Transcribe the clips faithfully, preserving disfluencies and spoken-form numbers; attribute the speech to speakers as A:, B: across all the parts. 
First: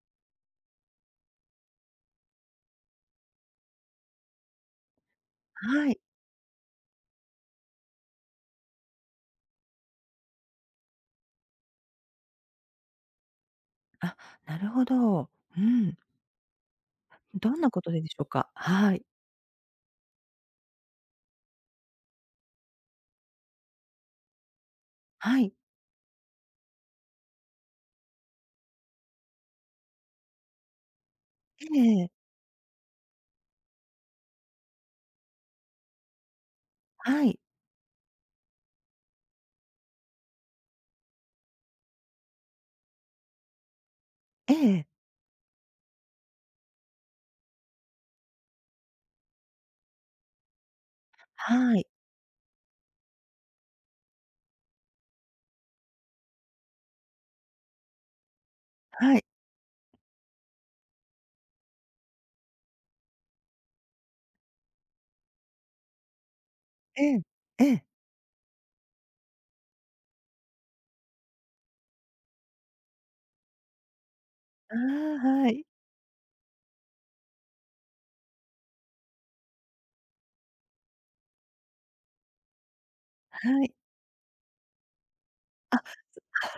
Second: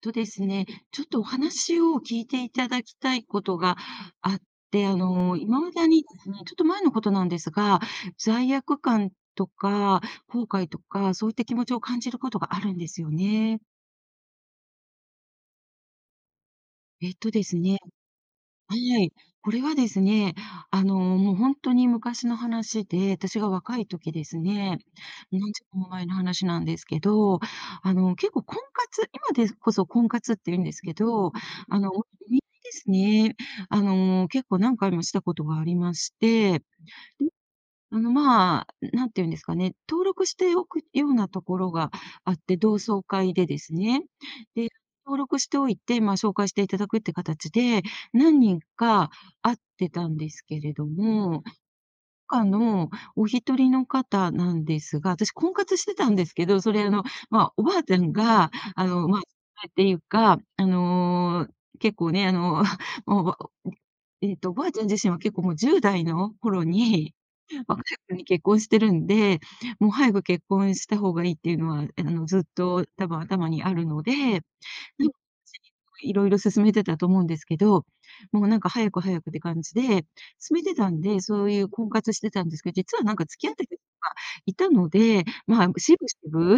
A: とですね、ちょっとお話を聞いていただきたいことがあって、あの、今まで
B: はい。
A: にですね、ちょっと前のことなんですが、罪悪感とか後悔とか、そういった気持ちを感じることがあるんですよね。
B: あ、なるほど。うん。
A: えっとで
B: ど
A: す
B: んな
A: ね
B: ことででしょうか？
A: は
B: はい。
A: い。これはですね、あの、もう本当に昔の話で、私が若い時ですね、
B: は
A: 何
B: い。
A: 十年も前の話なんですけど、あの、結構婚活、今でこそ婚活って言うんですけど、あの、お
B: ええ
A: 見合いですね。あの、結構何回もしたことがありまして、
B: はい。
A: あの、まあ、なんていうんですかね、登録しておくようなところがあって、同窓会でですね。
B: え
A: で、
B: え。
A: 登録しておいて、まあ、紹介していただくって形で、何人か会ってたんですけれども、
B: はい。
A: 他のお一人の方なんですが、私婚活してたんですけど、それあの、まあ、おばあちゃんが、あの、
B: は
A: まあ、
B: い。
A: っていうか、あの、結構ね、あの、もう、おばえっと、おばあちゃん自身は結構もうじゅう代の頃に、
B: ええ。え
A: 若
B: え。
A: い頃に結婚してるんで、もう早く結婚した方がいいっていうのは、え、あの、ずっと多分頭にあるので、でも
B: あ あ、はい。
A: いろいろ進勧めてたと思うんですけど、もうなんか早く早くって感じで、勧めてたんで、そういう婚活してたんですけど、実はなんか付き合っ
B: は
A: て
B: い。
A: た人がいたので、まあ、しぶしぶ、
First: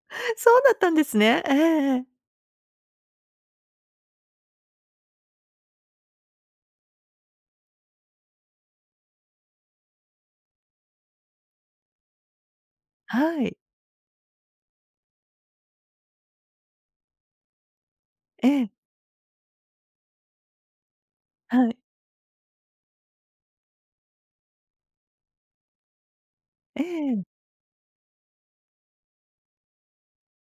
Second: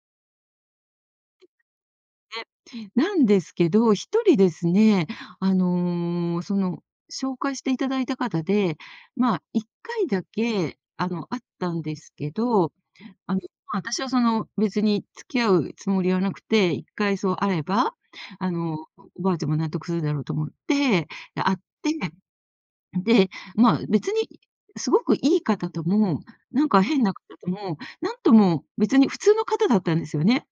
B: そうだったんですね。ええええ。
A: ね、なんですけど、一人ですね、あの、その、紹介していただいた方で、まあ、いっかいだけ、あの、会ったんですけど、あの、
B: はい。
A: ま、私はその、別に付き合うつもりはなくて、一回そう会えば、
B: え
A: あ
B: え。
A: の、おばあちゃんも納得するだろうと思って、で、会っ
B: はい。
A: て、で、まあ、別にすごくいい方とも、なん
B: え
A: か変な方
B: え。
A: とも、なんとも別に普通の方だったんですよね。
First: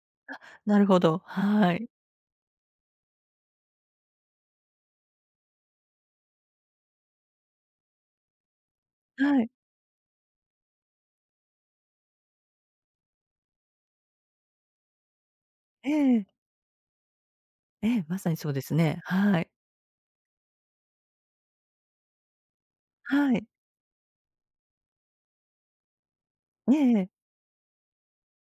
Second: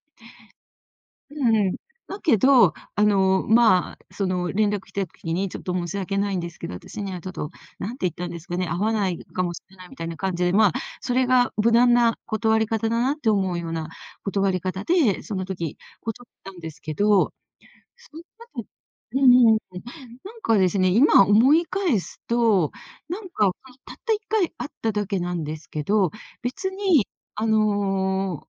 B: なるほど。
A: う
B: は
A: ん。
B: い。
A: だけど、あの、まあ、その連絡来た時に、ちょっと申し訳ないんですけど、私にはちょっと、なんて言ったんですかね、合わない
B: は
A: か
B: い。
A: もしれないみたいな感じで、まあ、それが無難な断り方だなって思うような断り方で、その時
B: ええ。
A: 断ったんですけど、
B: ええ、
A: そ
B: ま
A: の
B: さにそうで
A: 後、
B: すね。
A: うん
B: はい。
A: うん、なんかですね、今思い返すと、なん
B: はい。
A: か、たったいっかい会っただけなんですけど、別
B: ええ
A: に、
B: え。
A: あの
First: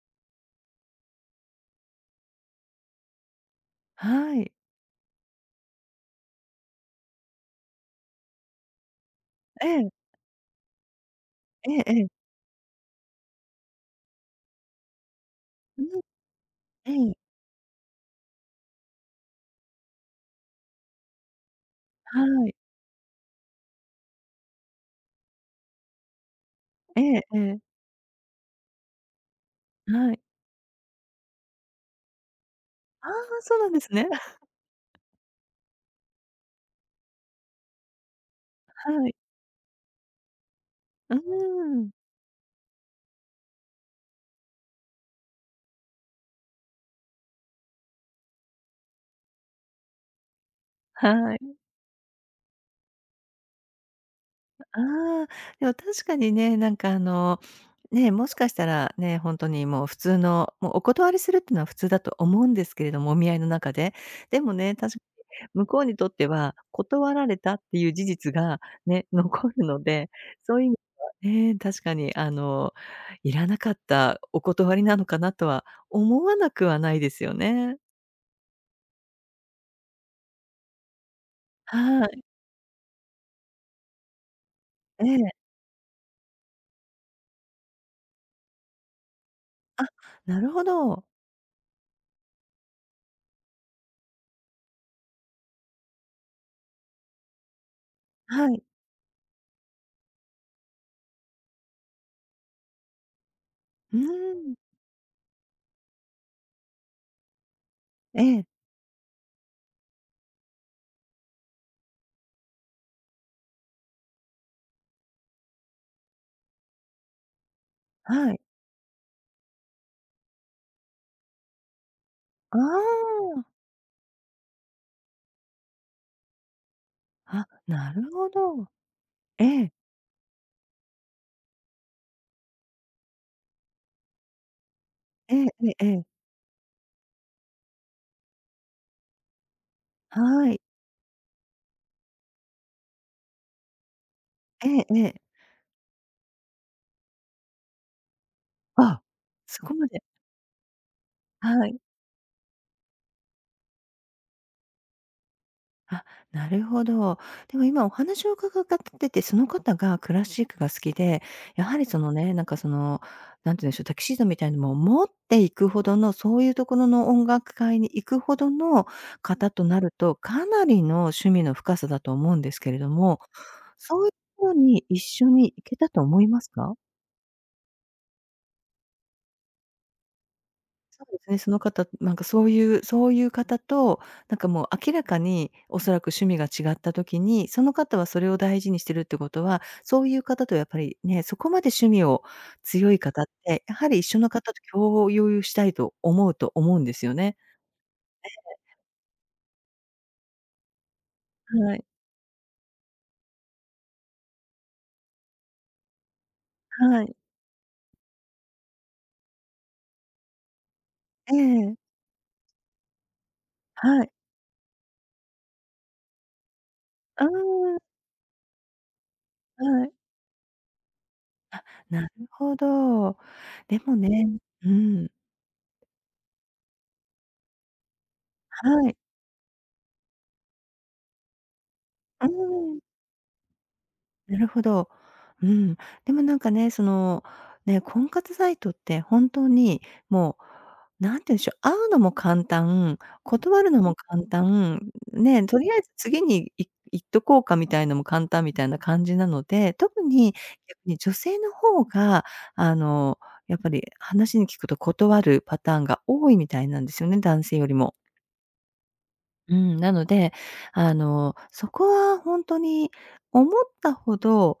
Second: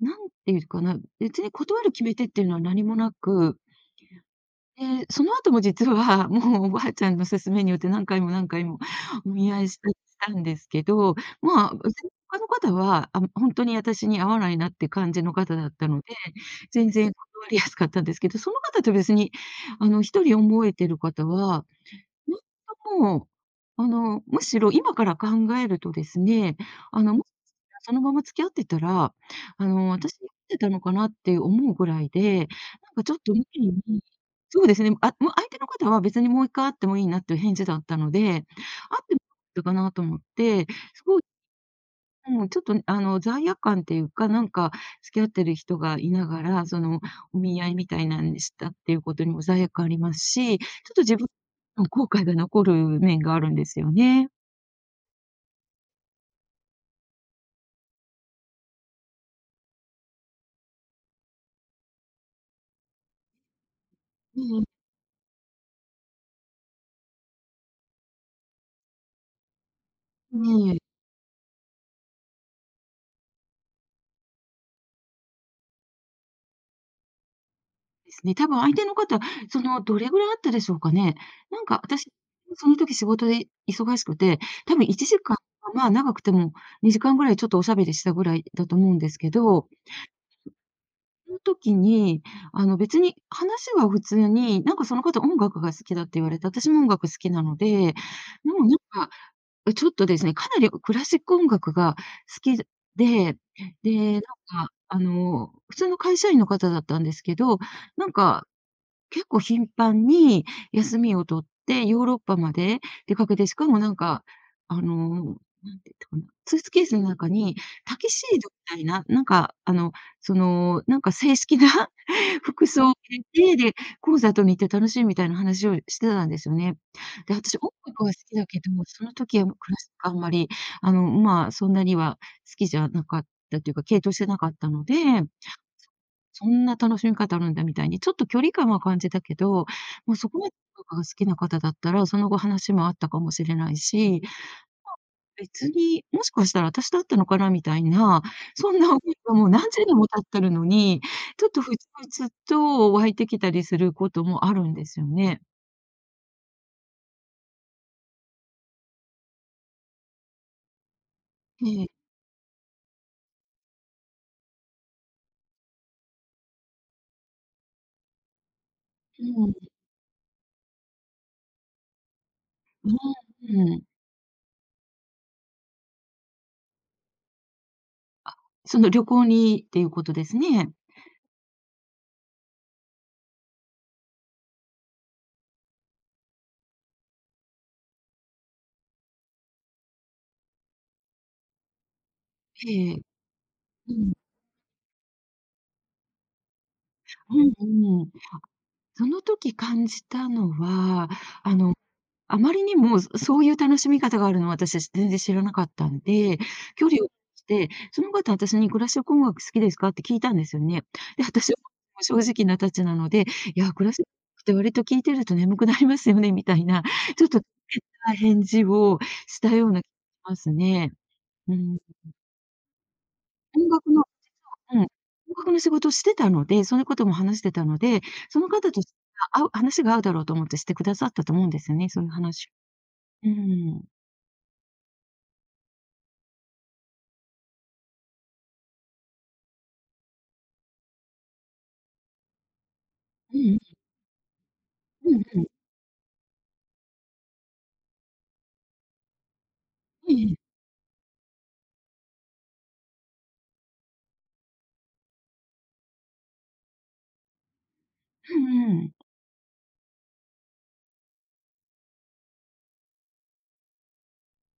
A: なんていうかな、別に断る決め手っていうのは何もなく、
B: はい。
A: で、その後も実は、もうおばあちゃんの勧めによって何回も何回も お見合
B: え
A: いし
B: え。
A: たしたんですけど、ま
B: え
A: あ、
B: ええ
A: 別に
B: え。
A: 他の方は、あ、本当に私に合わないなって感じの方だっ
B: う
A: た
B: ん。
A: ので、全
B: え
A: 然
B: え。
A: 断りやすかったんですけど、その方と別にあの一人思えてる方は、ほん
B: はい。
A: ともう、あの、むしろ今から考えるとですね、
B: え
A: あの、
B: え
A: もし
B: え
A: かし
B: え。
A: たらそのまま付き合ってたら、あの、
B: は
A: 私
B: い。
A: に合ってたのかなって思うぐらいで、なんか
B: ああ、
A: ちょっと無
B: そうな
A: 理
B: んです
A: に、
B: ね。
A: そうですね、あ、もう相手の方は別にもういっかい会ってもいいなっていう返事だったので、会っ
B: はい。
A: てもよかったかなと思って、す
B: うー
A: ごい
B: ん、
A: うん、ちょっとね、あの、罪悪感っていうか、なんか、付き合ってる人がいながら、その、お見合いみたいなんでしたっていうことにも罪悪感ありますし、ちょっと自分
B: はい。
A: の後悔が残る面があるんですよね。
B: ああ、でも確かにね、なんかあの、ね、もしかしたらね、ほんとにもう普通の、もうお断りするってのは普通だと思うんですけれども、お見合いの中で。で
A: え
B: も
A: え。
B: ね、たし向こうにとっては、断られたっていう事実がね、残るので、そういう意
A: え
B: 味
A: え、
B: ではね、確かにあの、いらなかったお断りなのかなとは思わなくはないですよね。
A: ですね。多分相手の方、その、どれぐらいあったでしょうかね。なんか
B: は
A: 私、
B: い。
A: その時仕事で忙しくて、多分
B: え
A: 1
B: え、
A: 時間、まあ、長くてもにじかんぐらいちょっとおしゃべりしたぐらいだと思うんですけど、
B: なるほど。
A: その時に、あの、別に話は普通に、なんかその方音楽が好きだって言われて、私も音楽好きなので、で
B: はい。
A: もなんか、え、ちょっとですね、かなりクラシック音楽が好きで、
B: うー
A: で、なん
B: ん。
A: か、あの、普通の会社員の方だったんですけど、なん
B: ええ、
A: か結構頻繁に休みを取ってヨーロッパまで出かけて、しかもなんか、あの、なんて言ったかな、スーツケースの中にタキシ
B: はい。
A: ードみたいな、なんか、あの、その、なんか正式な
B: あ
A: 服装を着
B: あ、
A: て、で、コンサートに行って楽しいみたいな話をしてたんですよね。で、
B: あ、
A: 私音
B: な
A: 楽は
B: る
A: 好
B: ほ
A: きだけ
B: ど。
A: ど、その時
B: え
A: はク
B: え、
A: ラシックあんまり、あの、まあ、そんなには好きじゃなかったというか、傾倒してなかったので、
B: ええええええ、
A: そんな楽しみ方あるんだみたいに、ちょっと距離感は感じたけど、もうそこ
B: は
A: まで
B: い。
A: 文化が好きな方だったら、その後話もあったかもしれないし、
B: ええ
A: ま、
B: ええ。
A: 別に、もしかしたら私だったのかなみたいな、そんな思い
B: あ、
A: がもう何
B: そこ
A: 十
B: ま
A: 年
B: で、
A: も経ってるのに、ちょっと
B: は
A: ふ
B: い。
A: つふつと湧いてきたりすることもあるんですよね。
B: あ、なるほど。でも今お話を伺ってて、その方がクラシックが好きで、やは
A: え
B: り
A: え、
B: そのね、なんかその、なんて言うんでしょう、タキシードみたいなのも持っていくほどの、そういうところの音楽会に行くほどの
A: う
B: 方
A: ん、
B: となると、かなりの趣味の深さだと思うんですけれど
A: う
B: も、
A: ん、うん。
B: そういうところに一緒に行けたと思いますか？
A: その旅行にっていうことですね。
B: そうですね、その方、なんかそういうそういう方と、なんかもう明らかにおそらく趣味が違った時に、その方はそれを大事にしてるってことは、そういう方とやっぱりね、そこまで趣味を強
A: ええ、
B: い方って、やは
A: う
B: り一
A: ん。
B: 緒の方と共有したいと思うと思うんですよね。
A: うんうん。その時感じたのは、あ
B: は
A: の
B: い。
A: あまりにも、そそういう楽しみ方があるのを私は全然知らなかったんで、距
B: は
A: 離を
B: い。
A: して、その方私にクラシック音楽好きですかって聞いたんですよね。で、
B: え
A: 私は
B: え。
A: 正直なたちなので、いや、クラシ
B: は
A: ック
B: い。
A: って割と聞いてると眠くなりますよねみたいな、ちょっと変
B: あ
A: な返事をした
B: あ
A: ような気
B: はい。
A: がしますね。うん。
B: なるほど。
A: 音
B: で
A: 楽
B: も
A: の、
B: ねう
A: うん、音
B: ん。
A: 楽の仕事をしてたので、そういうことも話してたので、その方と
B: はい。
A: あ合う話が合うだろうと思ってしてくださったと思うんですよね、そういう
B: う
A: 話。
B: ん。
A: うん。
B: なるほど。うん。でもなんかね、その、ね、婚活サイトって本当にもう、なんて言うんでしょう、会うのも簡単、
A: うん。
B: 断るのも簡単、
A: うんう
B: ね、
A: ん。
B: とりあえず次にい行っとこうかみたいのも簡単みたいな感じなので、特に
A: ええ
B: 逆に女性の方が、あの、やっぱり話に聞くと断るパターンが多いみたいなんですよね、男性よりも。
A: うんうん。
B: うん、なので、あの、そこは本当に思ったほど、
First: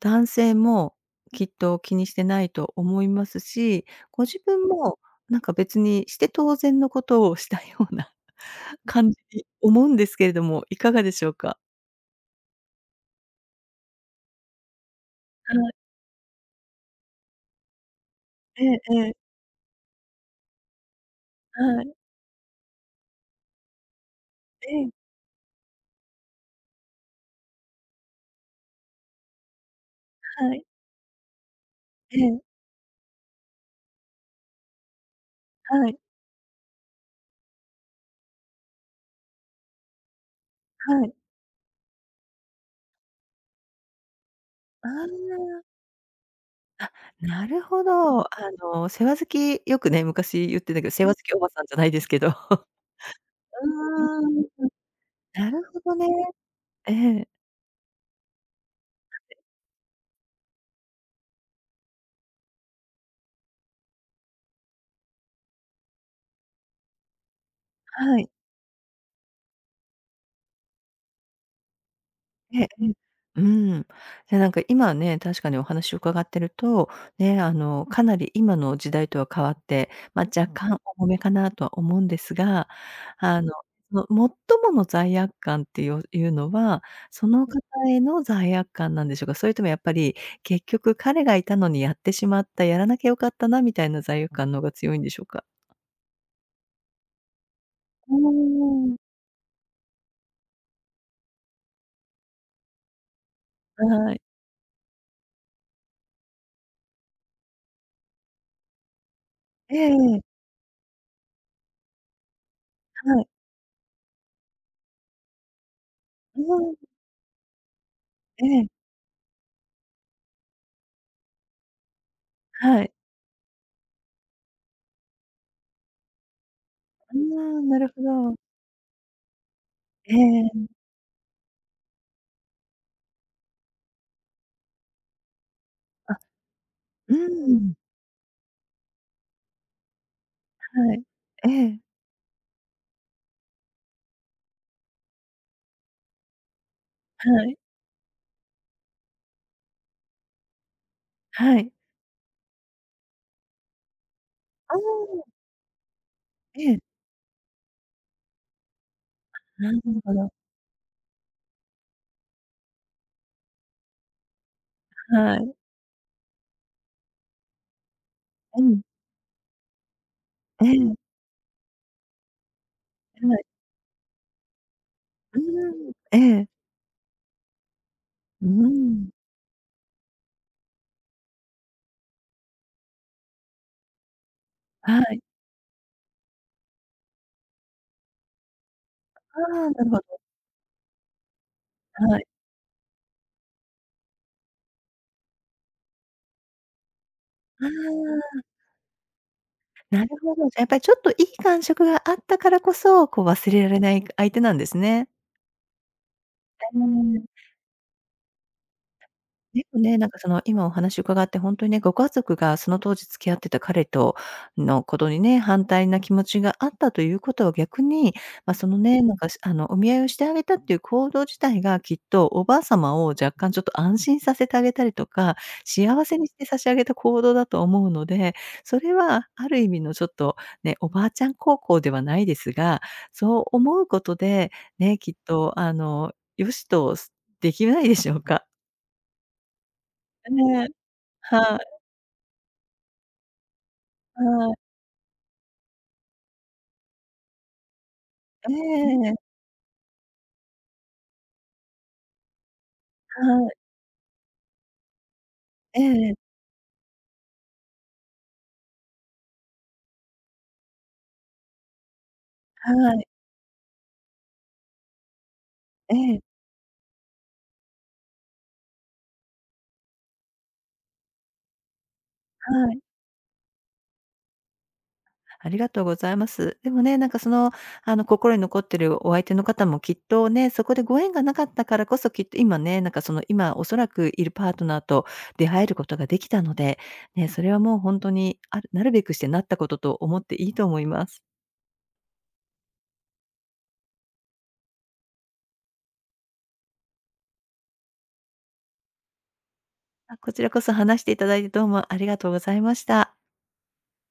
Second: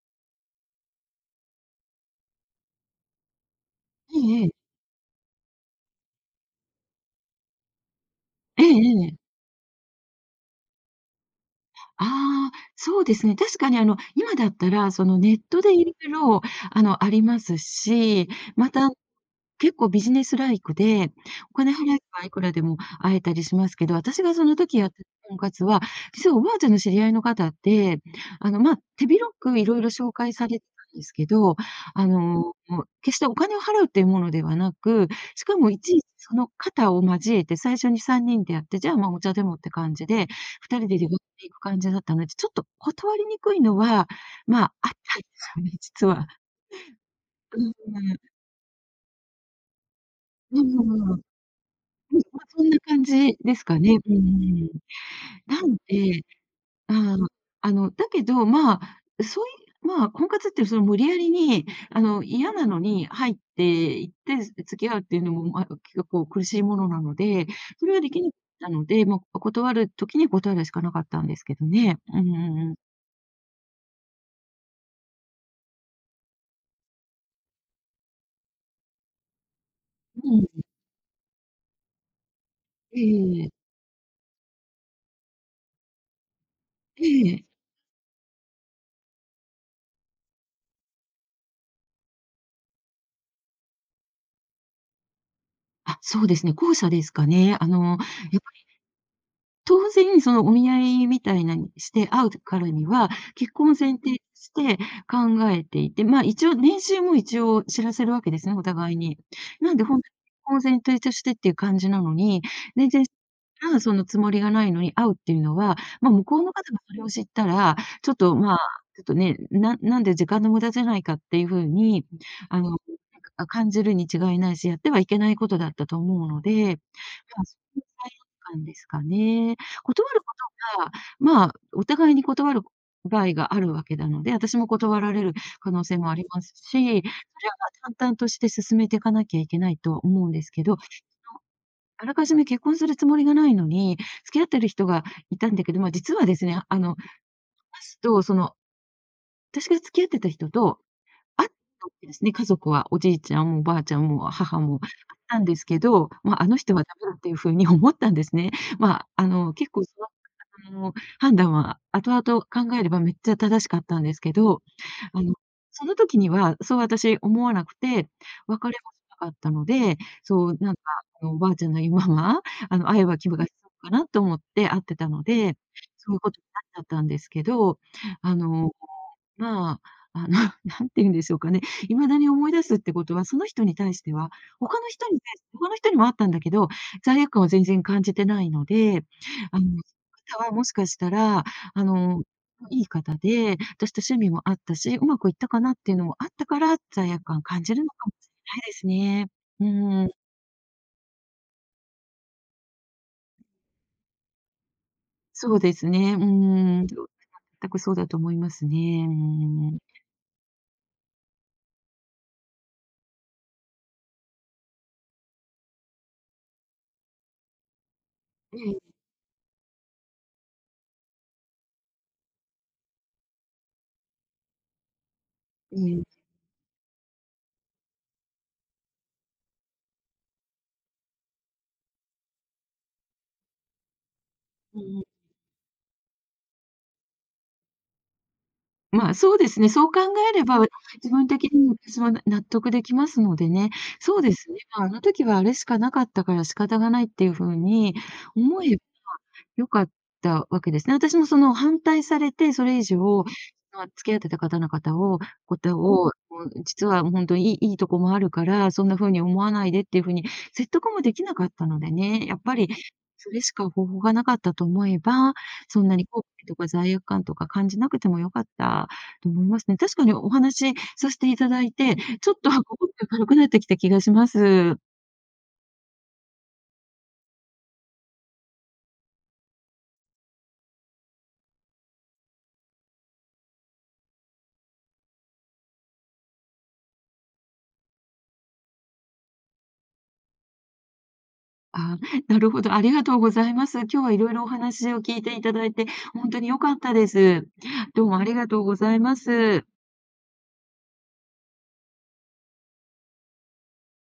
B: 男性もきっと気にしてないと思いますし、
A: え
B: ご自
A: ええ
B: 分
A: え。
B: もなんか別にして当然のことをしたような
A: え ええ
B: 感じ
A: え。
B: に思うんですけれども、いかがでしょうか？
A: ああ、そうですね。確かにあの、今だったら、そのネッ
B: は
A: ト
B: い。
A: でいろいろあの、ありますし、
B: え
A: ま
B: え
A: た
B: ええ。
A: 結構ビジネスライクで、お金
B: はい。
A: 払えばいくらでも会えたりしますけど、私がその
B: え
A: 時やっ
B: え、
A: てた本活は、実はおばあちゃんの知り合いの方って、あの、ま、手広く色々紹介さ
B: は
A: れ
B: い。
A: てたんですけど、あ
B: ええ、
A: の、決してお金を払うっていうものではなく、しかもい
B: は
A: ち
B: い、
A: いちその方を交えて最初にさんにんでやって、じゃあ、ま、お茶でもって感じで、ふたりで
B: は
A: 出
B: い。
A: かけていく感じだったので、ちょっと断りにくいのは、まあ、
B: あ
A: あったんですよ
B: あ、
A: ね、実は。
B: あ、なる
A: うん
B: ほ
A: う
B: ど。あ
A: ん。
B: の、世話好きよくね、昔言っ
A: うん
B: てたけど、
A: う
B: 世
A: ん
B: 話
A: う
B: 好
A: ん。
B: きおばさんじゃないです
A: う
B: け
A: ん、
B: ど。
A: ま、そ んな感じですかね。うんう
B: うーん。
A: ん。
B: な
A: な
B: る
A: ん
B: ほどね。
A: で、
B: え
A: あ
B: え、
A: あ、あの、だけど、まあ、そういうまあ、婚活ってその無理やりに、あの、嫌なのに入っていって、付き合うっていうのも、ま、結構苦しいものなので、それはで
B: は
A: きな
B: い。
A: かったので、もう断る時に断るしかなかったんですけどね。うんうん
B: ええ
A: うん。
B: ええ。うん。じゃ、なんか今ね、確かにお話を伺ってると、ね、あの、かなり今の時代とは変わって、ま、
A: う
B: 若
A: ん。
B: 干重めかなとは思うんですが、
A: え
B: あ
A: ええ
B: の、
A: え。
B: その最もの罪悪感っていういうのは、
A: え
B: そ
A: え。
B: の方への罪悪感なんでしょうか？それともやっぱり、結局彼がいたのにやってしまった、やらなきゃよかったなみたいな罪悪感の方が強いんでしょうか？
A: あ、そうですね、後者ですかね。あの、
B: う
A: え
B: ーん。
A: 当然、そのお見合いみたいなにして会うからには、結婚を前
B: は
A: 提
B: い。
A: として考えていて、まあ、一応年収も一応知らせるわけですね、お互いに。な
B: え
A: んで
B: え
A: ほんとに
B: ええ。
A: 結婚を前提としてっていう感じなのに、全然
B: はい。
A: ああ、そのつもりがないのに会うっていうのは、ま、向こうの
B: う
A: 方
B: ん。
A: がそれを知ったら、ちょっと、
B: え
A: まあ、
B: え。
A: ちょっとね、ななんで時間の無駄じゃないかっていう風に、あの、
B: はい。
A: あ感じるに違いないし、やってはいけないことだったと思うので、ま
B: あ
A: あ、そ
B: あ、
A: こ
B: な
A: の罪
B: るほど。
A: 悪感ですかね。断
B: え
A: るこ
B: え
A: とが、まあ、お互いに断る場合があるわけなので、私も断られる可能性も
B: あ、
A: ありますし、それは
B: うーん、
A: 淡々として進めていかなきゃいけないと思うんですけど、
B: はい。ええ、
A: あらかじめ結婚するつもりがないのに、付き合ってる人がいたんだけど、まあ、実はですね、あの、
B: はい、
A: 話すと、その、私が付き合ってた人とあった
B: はい。
A: わけですね、家族は、おじいちゃんもおばあちゃんも母
B: あ
A: もあっ
B: あ、
A: たんですけど、まあ、あの
B: え
A: 人
B: え、
A: はダメだっていう風に思ったんですね。まあ、あの、
B: な
A: 結
B: る
A: 構その
B: ほど。
A: あの判断は後々考えればめっちゃ正しかったんですけど、あの、
B: はい。
A: その時にはそう私思わなくて、
B: う
A: 別れ
B: ん。
A: もしなかったので、そう、
B: え
A: なんか、
B: え、
A: あの、おばあちゃんの言うまま、あの、会えば気
B: は
A: 分が
B: い。
A: 潜むかなと思って会ってたの
B: う
A: で、
B: ーん、
A: そうい
B: え
A: うことに
B: え、
A: なっちゃったんですけど、あ
B: うー
A: の
B: ん、
A: まあ、あの、なんていうんでしょうかね、未だに思い出すってことは、その人に対しては、他の
B: は
A: 人に
B: い。
A: 対して他の人にもあったんだけど、罪悪感を全然感じてないので、
B: あ
A: あの、
B: あ、なるほど。
A: その方はもしかしたら、あ
B: は
A: の、
B: い。
A: いい方で、私と趣味もあったし、うまくいったかなっていうのもあったから、罪悪感感
B: あ
A: じるのかもし
B: あ、
A: れないですね。
B: な
A: う
B: る
A: ん、
B: ほど。じゃ、やっぱりちょっといい感触があったからこそ、こう忘れられない相手なんですね。
A: そうですね。う
B: え
A: ん、全
B: え。
A: くそうだと思いますね。う
B: で
A: ん。
B: すね、なんかその今お話伺って本当にね、ご家族がその当時付き合ってた彼とのことにね、反対な気持ちがあったということは逆に、まあ、
A: え
B: その
A: え、
B: ね、なんか、しあの、お見合いをしてあげたっていう行動自体がきっとおばあ様を若干ちょっと安心させてあげたりとか、
A: え
B: 幸
A: え。
B: せにして差し上げた行動だと思うので、それはある意味のちょっとね、おばあちゃん孝行ではないですが、そう思うことで、
A: う
B: ね、
A: んう
B: き
A: ん。
B: っとあの、よしとできないでしょうか。
A: まあ、そうですね。そう考 えれば、
B: ね。え。
A: 自分的
B: は
A: に
B: い、
A: も私はな納得できますのでね。そうで
B: は
A: す
B: い、
A: ね。まあ、あの時はあれしかなかったから仕方がないっていう風に
B: え
A: 思えば
B: え、
A: 良かったわけですね。私もその反対されて、それ以上、
B: はい、
A: まあ、付き合ってた方の方をこと
B: え
A: を、
B: え、
A: もう実は本当にいいいいとこもあるから、そんな風に思わないでっていう風に説得もできなかったのでね。やっぱり
B: はい、
A: それしか方法がなかったと思えば、そん
B: え
A: なに
B: え、
A: 後悔とか罪悪感とか感じなくても良かったと思いますね。確かにお話しさせていただいて、ちょっとは
B: はい。
A: 心が軽くなってきた気がします。
B: ありがとうございます。でもね、なんかその、あの、心に残ってるお相手の方もきっとね、そこでご縁がなかったからこそ、きっと今ね、なんかその、今おそらくいるパートナーと出会えることができたので、ね、それはもう本当に、あるなるべくしてなったことと思っていいと思います。
A: あ、なるほど、ありがとうございます。今日はいろいろお話を聞いていただいて、本当に良かったです。どうもありがとうございます。
B: あ、こちらこそ話していただいてどうもありがとうございました。